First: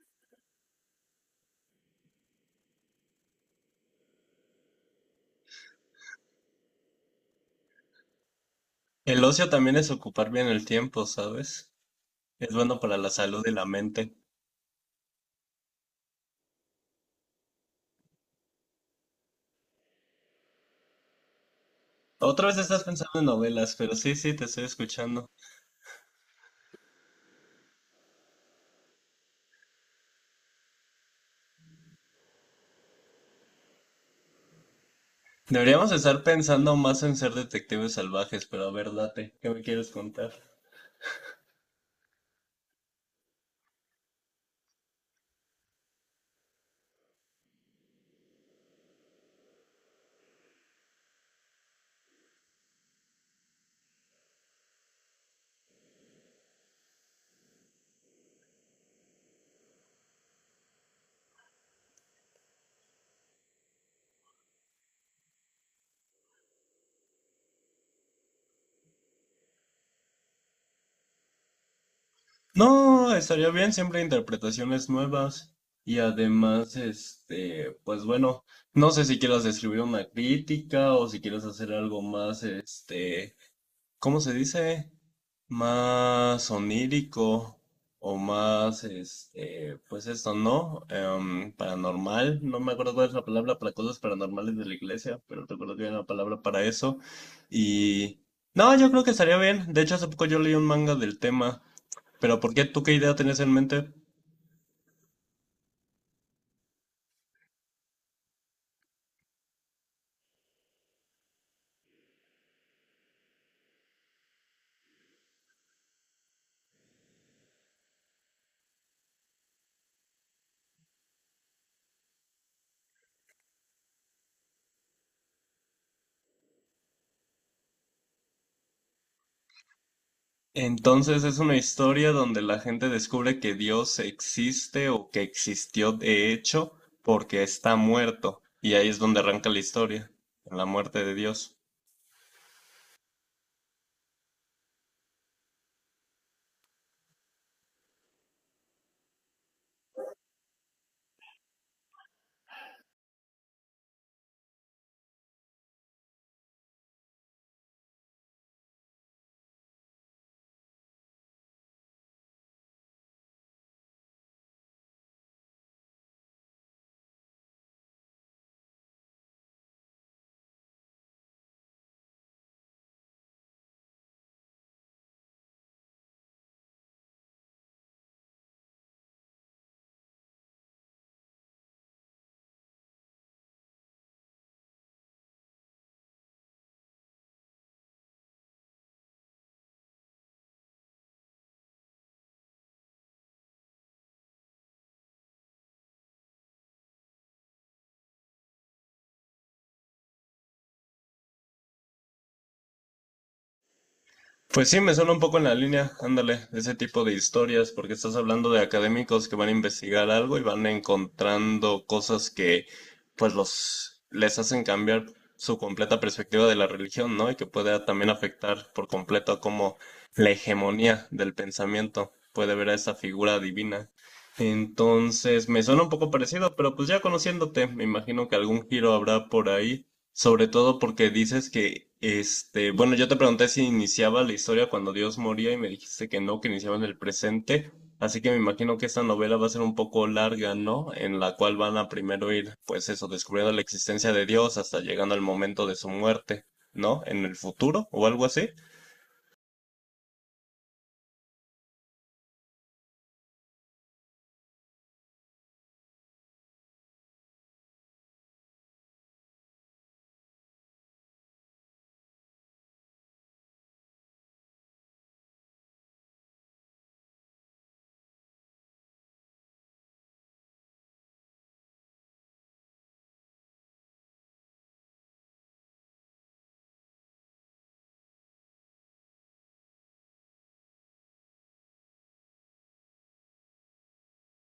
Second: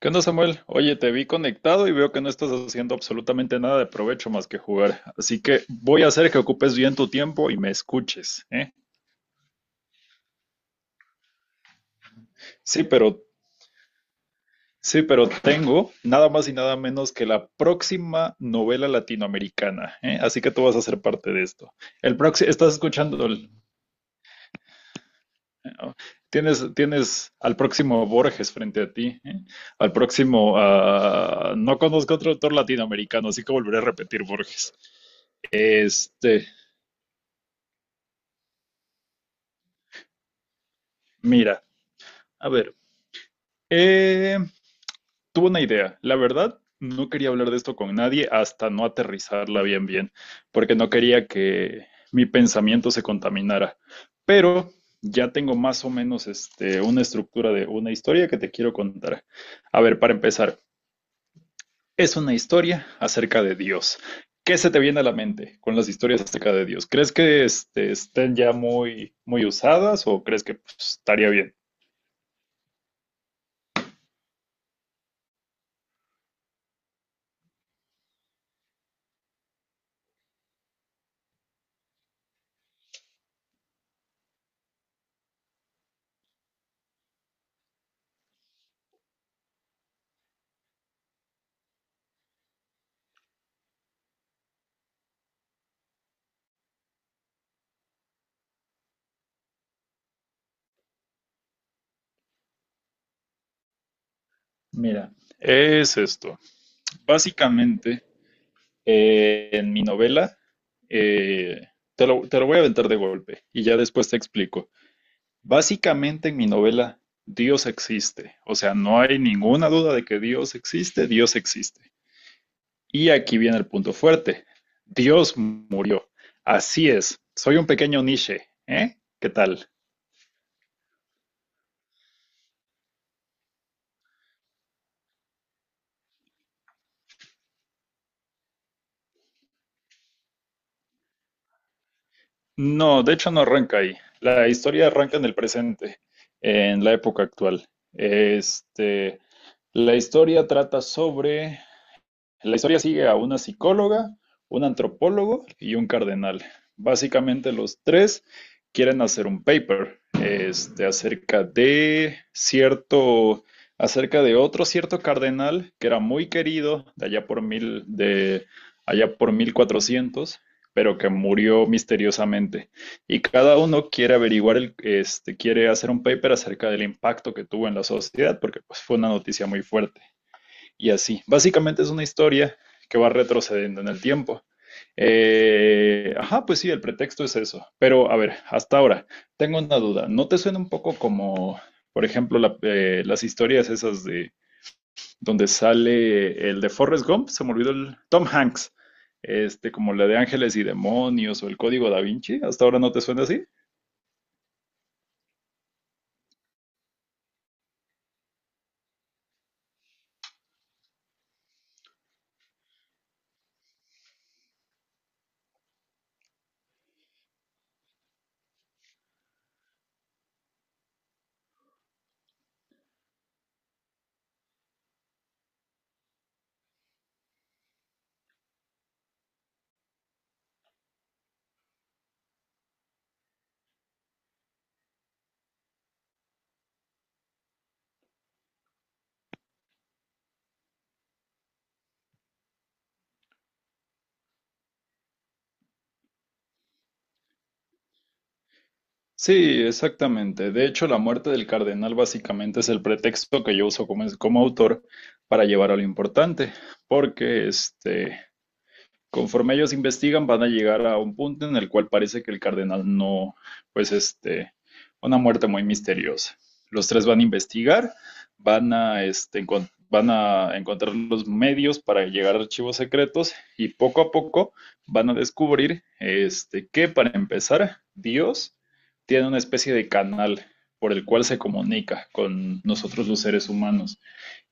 ¿Qué onda, Samuel? Oye, te vi conectado y veo que no estás haciendo absolutamente nada de provecho más que jugar. Así que voy a hacer que ocupes bien tu tiempo y me escuches, ¿eh? El ocio también es ocupar bien el tiempo, ¿sabes? Es bueno Sí, para la pero, salud y la mente. sí, pero tengo nada más y nada menos que la próxima novela latinoamericana, ¿eh? Así que tú vas a ser parte de esto. El Otra próximo, vez estás estás pensando en escuchando, novelas, pero sí, sí, te estoy escuchando. tienes al próximo Borges frente a ti, ¿eh? Al próximo, no conozco otro autor latinoamericano, así que volveré a repetir Borges. Deberíamos estar Este, pensando más en ser detectives salvajes, pero a ver, date, ¿qué me quieres contar? mira. A ver, eh, tuve una idea. La verdad, no quería hablar de esto con nadie hasta no aterrizarla bien, bien, porque no quería que mi pensamiento se contaminara. Pero ya tengo más o menos una estructura de una historia que te quiero contar. A ver, para empezar, es una historia acerca de Dios. ¿Qué se te viene a la mente con las historias acerca de Dios? ¿Crees que estén ya muy, muy usadas o crees que pues, estaría bien? No, estaría bien siempre interpretaciones nuevas. Y además, este, pues bueno, no sé si quieras escribir una crítica o si quieres hacer algo más, este, ¿cómo se dice? Más onírico o más, este, pues esto, ¿no? Paranormal, no me acuerdo cuál es la palabra para cosas paranormales de la iglesia, pero recuerdo que había una palabra para eso. Y no, yo creo que estaría bien. De hecho, hace poco yo leí un manga del tema, pero ¿por qué tú qué idea tenés en mente? Mira, es esto. Básicamente, en mi novela, eh, te lo voy a aventar de golpe y ya después te explico. Básicamente en mi novela, Dios existe. O sea, no hay ninguna duda de que Dios existe, Dios existe. Y aquí viene el punto fuerte. Dios murió. Así es. Soy un pequeño Nietzsche. ¿Eh? ¿Qué tal? Entonces es una historia donde la gente descubre que Dios existe o que existió de hecho porque está muerto. Y ahí es donde arranca la historia, en la muerte de Dios. No, de hecho no arranca ahí. La historia arranca en el presente, en la época actual. Este, La historia trata sobre... La historia sigue a una psicóloga, un antropólogo y un cardenal. Básicamente los tres quieren hacer un paper acerca de acerca de otro cierto cardenal que era muy querido de allá por mil, de allá por 1400, pero que murió misteriosamente. Y cada uno quiere averiguar, quiere hacer un paper acerca del impacto que tuvo en la sociedad, porque pues, fue una noticia muy fuerte y así. Básicamente es una historia que va retrocediendo en el tiempo. Ajá, pues sí, el pretexto es eso. Pero a ver, hasta ahora, tengo una duda. ¿No te suena un poco como, por ejemplo, las historias esas de donde sale el de Forrest Gump? Se me olvidó el Tom Hanks. Como la de Ángeles y Demonios o el Código Da Vinci. ¿Hasta ahora no te suena así? Pues sí, me suena un poco en la línea, ándale, ese tipo de historias, porque estás hablando de académicos que van a investigar algo y van encontrando cosas que pues los les hacen cambiar su completa perspectiva de la religión, ¿no? Y que puede también afectar por completo a cómo la hegemonía del pensamiento puede ver a esa figura divina. Entonces, me suena un poco parecido, pero pues ya conociéndote, me imagino que algún giro habrá por ahí. Sobre todo porque dices que, este, bueno, yo te pregunté si iniciaba la historia cuando Dios moría y me dijiste que no, que iniciaba en el presente. Así que me imagino que esta novela va a ser un poco larga, ¿no? En la cual van a primero ir, pues eso, descubriendo la existencia de Dios hasta llegando al momento de su muerte, ¿no? En el futuro o algo así, Sí, exactamente. De hecho, la muerte del cardenal básicamente es el pretexto que yo uso como autor para llevar a lo importante, porque conforme ellos investigan, van a llegar a un punto en el cual parece que el cardenal no, pues una muerte muy misteriosa. Los tres van a investigar, van a, van a encontrar los medios para llegar a archivos secretos y poco a poco van a descubrir que para empezar, Dios tiene una especie de canal por el cual se comunica con nosotros los seres humanos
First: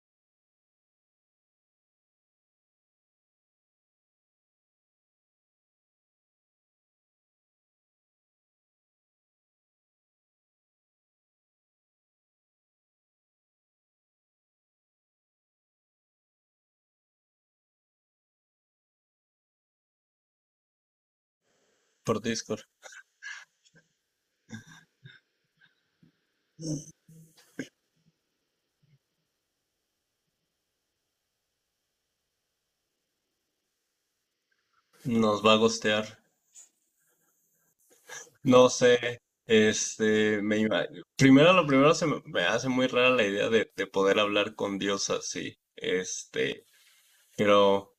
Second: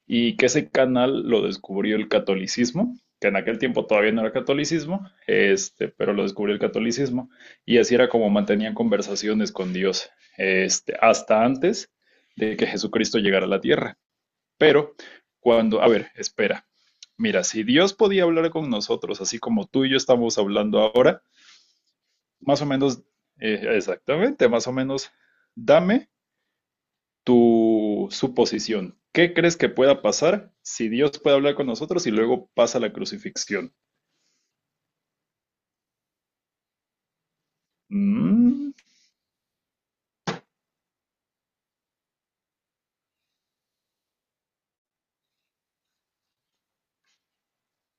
y que ese canal lo descubrió el catolicismo, que en aquel tiempo todavía no era catolicismo, pero lo descubrió el catolicismo, y así era como mantenían conversaciones con Dios, hasta antes de que Jesucristo llegara a la tierra. Pero a ver, espera, mira, si Dios podía hablar con nosotros, así como tú y yo estamos hablando ahora, por Discord. más o menos, exactamente, más o menos, dame tu suposición. ¿Qué crees que pueda pasar si Dios puede hablar con nosotros y luego pasa la crucifixión? Nos va a gostear. No Mm, sé, este, primero lo primero se me hace muy rara la idea de poder hablar con Dios así. Este, pero,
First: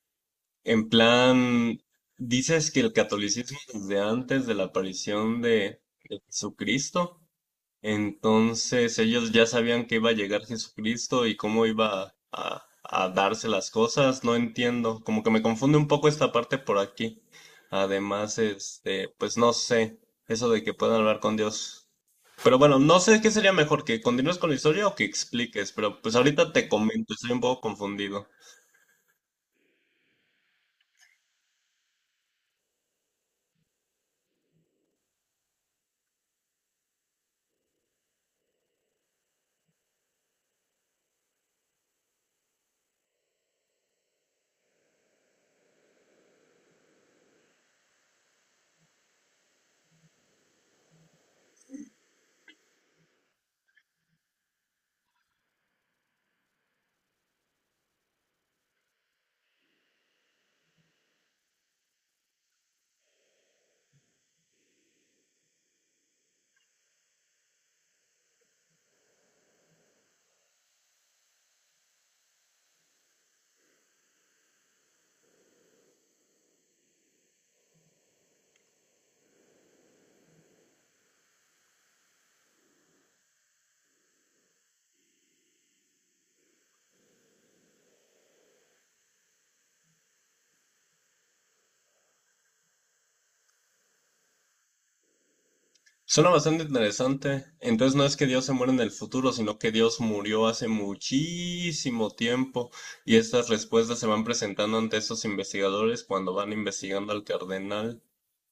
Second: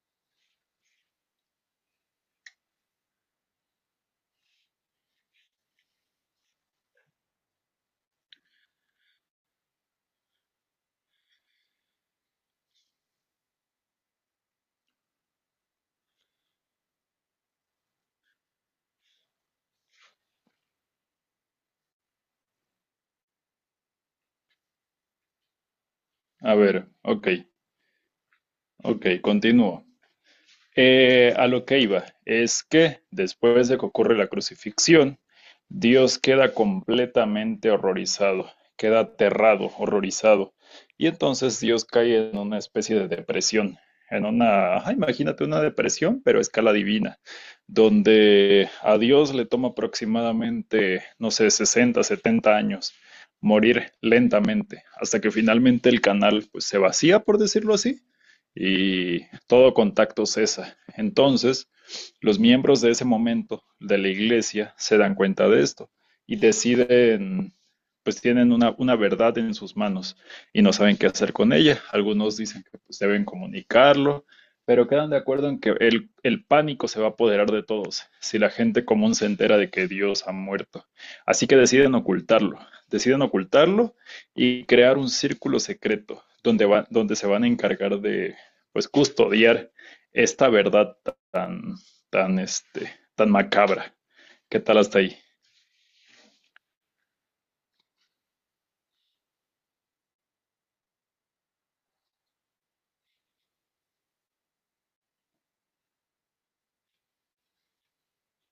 en plan, dices que el catolicismo desde antes de la aparición de Jesucristo, entonces ellos ya sabían que iba a llegar Jesucristo y cómo iba a darse las cosas, no entiendo, como que me confunde un poco esta parte por aquí. Además, este, pues no sé, eso de que puedan hablar con Dios. Pero bueno, no sé qué sería mejor, que continúes con la historia o que expliques, pero pues ahorita a te ver, comento, ok, estoy un poco confundido. ok, continúo. A lo que iba es que después de que ocurre la crucifixión, Dios queda completamente horrorizado, queda aterrado, horrorizado. Y entonces Dios cae en una especie de depresión, en una, ajá, imagínate una depresión, pero a escala divina, donde a Dios le toma aproximadamente, no sé, 60, 70 años morir lentamente, hasta que finalmente el canal pues, se vacía, por decirlo así, y todo contacto cesa. Entonces, los miembros de ese momento de la iglesia se dan cuenta de esto y deciden, pues tienen una verdad en sus manos y no saben qué hacer con ella. Algunos dicen que pues, deben comunicarlo, pero quedan de acuerdo en que pánico se va a apoderar de todos si la gente común se entera de que Dios ha muerto. Así que deciden ocultarlo y crear un círculo secreto donde se van a encargar de, pues custodiar esta verdad tan, tan macabra. ¿Qué tal hasta ahí? Suena bastante interesante. Entonces no es que Dios se muera en el futuro, sino que Dios murió hace muchísimo tiempo y estas respuestas se van presentando ante estos investigadores cuando van investigando al cardenal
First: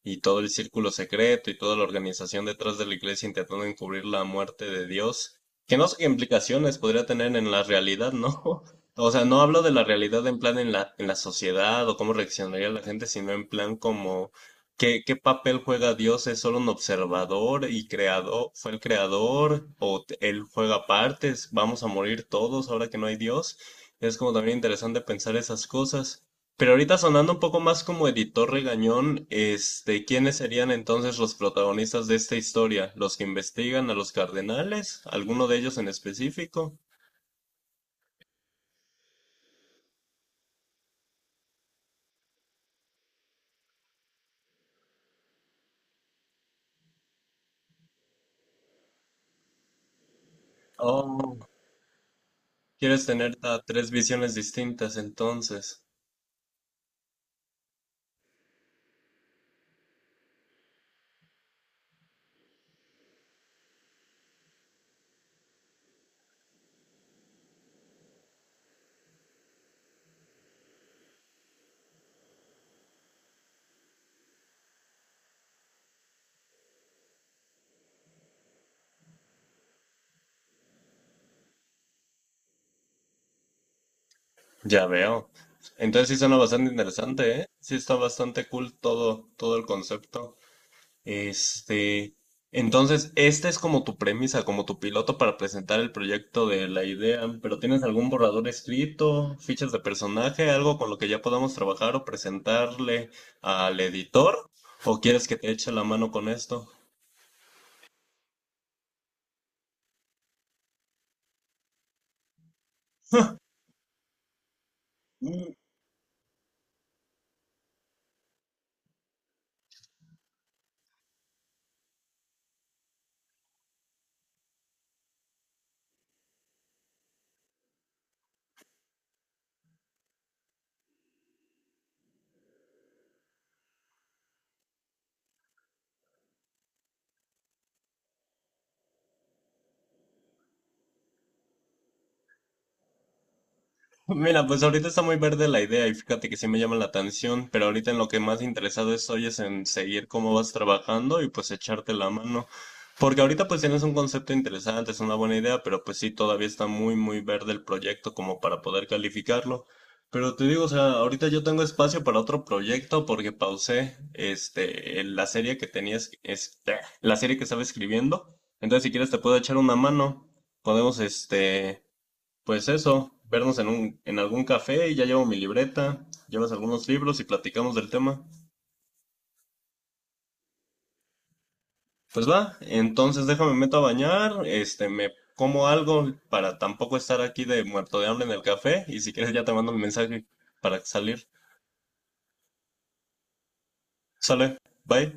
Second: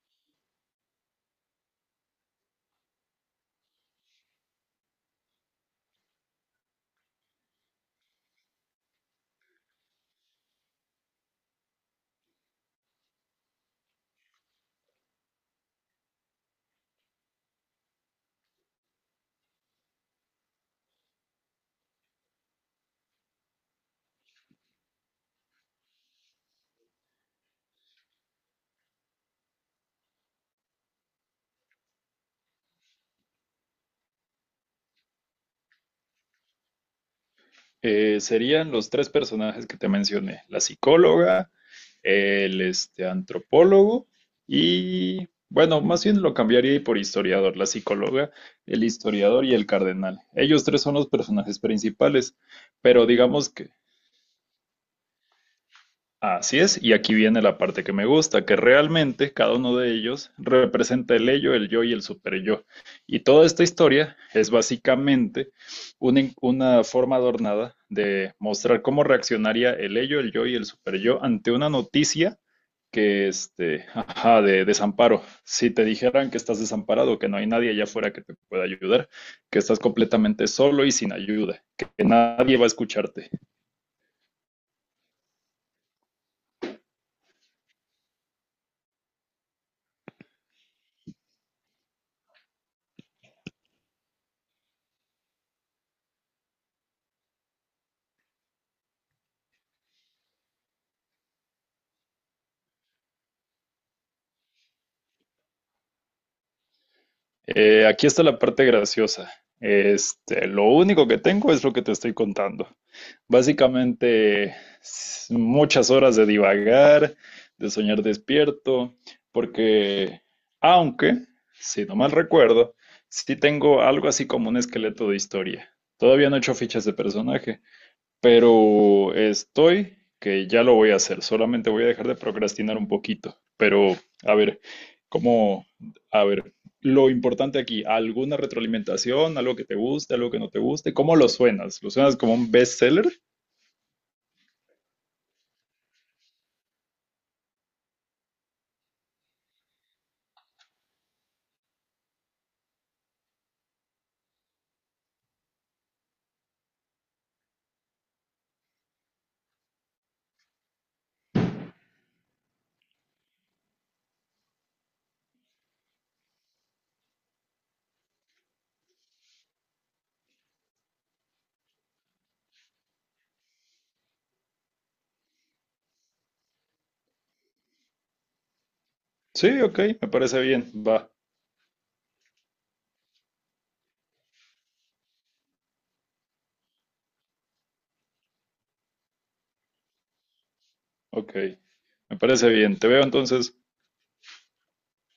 y todo el círculo secreto y toda la organización detrás de la iglesia intentando encubrir la muerte de Dios, que no sé qué implicaciones podría tener en la realidad, ¿no? O sea, no hablo de la realidad en plan en la sociedad o cómo reaccionaría la gente, sino en plan como ¿qué, qué papel juega Dios? ¿Es solo un observador y creador? ¿Fue el creador? ¿O él juega partes? ¿Vamos a morir todos ahora que no hay Dios? Es como también interesante pensar esas cosas. Pero ahorita sonando un poco más como editor regañón, este, ¿quiénes serían entonces los protagonistas de esta historia? ¿Los que investigan a los cardenales? ¿Alguno de ellos en específico? Serían los tres personajes que te mencioné, la psicóloga, antropólogo y, bueno, más bien lo cambiaría por historiador, la psicóloga, el historiador y el cardenal. Ellos tres son los Oh, personajes principales, quieres pero tener digamos que tres visiones distintas entonces. así es, y aquí viene la parte que me gusta, que realmente cada uno de ellos representa el ello, el yo y el superyo. Y toda esta historia es básicamente una forma adornada de mostrar cómo reaccionaría el ello, el yo y el superyo ante una noticia que, ajá, de desamparo. Si te dijeran que estás desamparado, que no hay nadie allá afuera que te pueda ayudar, que estás completamente solo y sin ayuda, que nadie va a escucharte. Ya veo. Entonces sí suena bastante interesante, ¿eh? Sí está bastante cool todo, todo el concepto. Este, entonces, esta es como tu premisa, como tu piloto para presentar el proyecto de la idea, pero ¿tienes algún borrador escrito, fichas de personaje, algo con lo que ya podamos trabajar o presentarle al editor? ¿O quieres que te eche la mano con esto? Aquí está la parte graciosa. Lo único que tengo es lo que te estoy contando. Básicamente, muchas horas de divagar, de soñar despierto, porque, aunque, si no mal recuerdo, sí tengo algo así como un esqueleto de historia. Todavía no he hecho fichas de personaje, pero estoy que ya lo voy a hacer, solamente voy a dejar de procrastinar un poquito. Pero, a ver, ¿cómo? A ver, lo importante aquí, ¿alguna retroalimentación? ¿Algo que te guste, algo que no te guste? ¿Cómo lo suenas? ¿Lo suenas como un bestseller? Mira, pues ahorita está muy verde la idea y fíjate que sí me llama la atención, pero ahorita en lo que más interesado estoy es en seguir cómo vas trabajando y pues echarte la mano. Porque ahorita pues tienes un concepto interesante, es una buena idea, pero pues sí, todavía está muy, muy verde el proyecto como para poder calificarlo. Pero te digo, o sea, ahorita yo tengo espacio para otro proyecto porque pausé este, la serie que tenías, este, la serie que estaba escribiendo. Entonces, si quieres te puedo echar una mano. Podemos, este... Pues eso, vernos en un, en algún café y ya llevo mi libreta, llevas algunos libros y platicamos del tema. Sí, ok, me parece bien, va, Pues va, entonces déjame meto a bañar, este, me como algo para tampoco estar aquí de muerto de hambre en el café y si quieres ya te mando un mensaje para salir. ok, me parece bien. Te veo entonces. Sale, bye.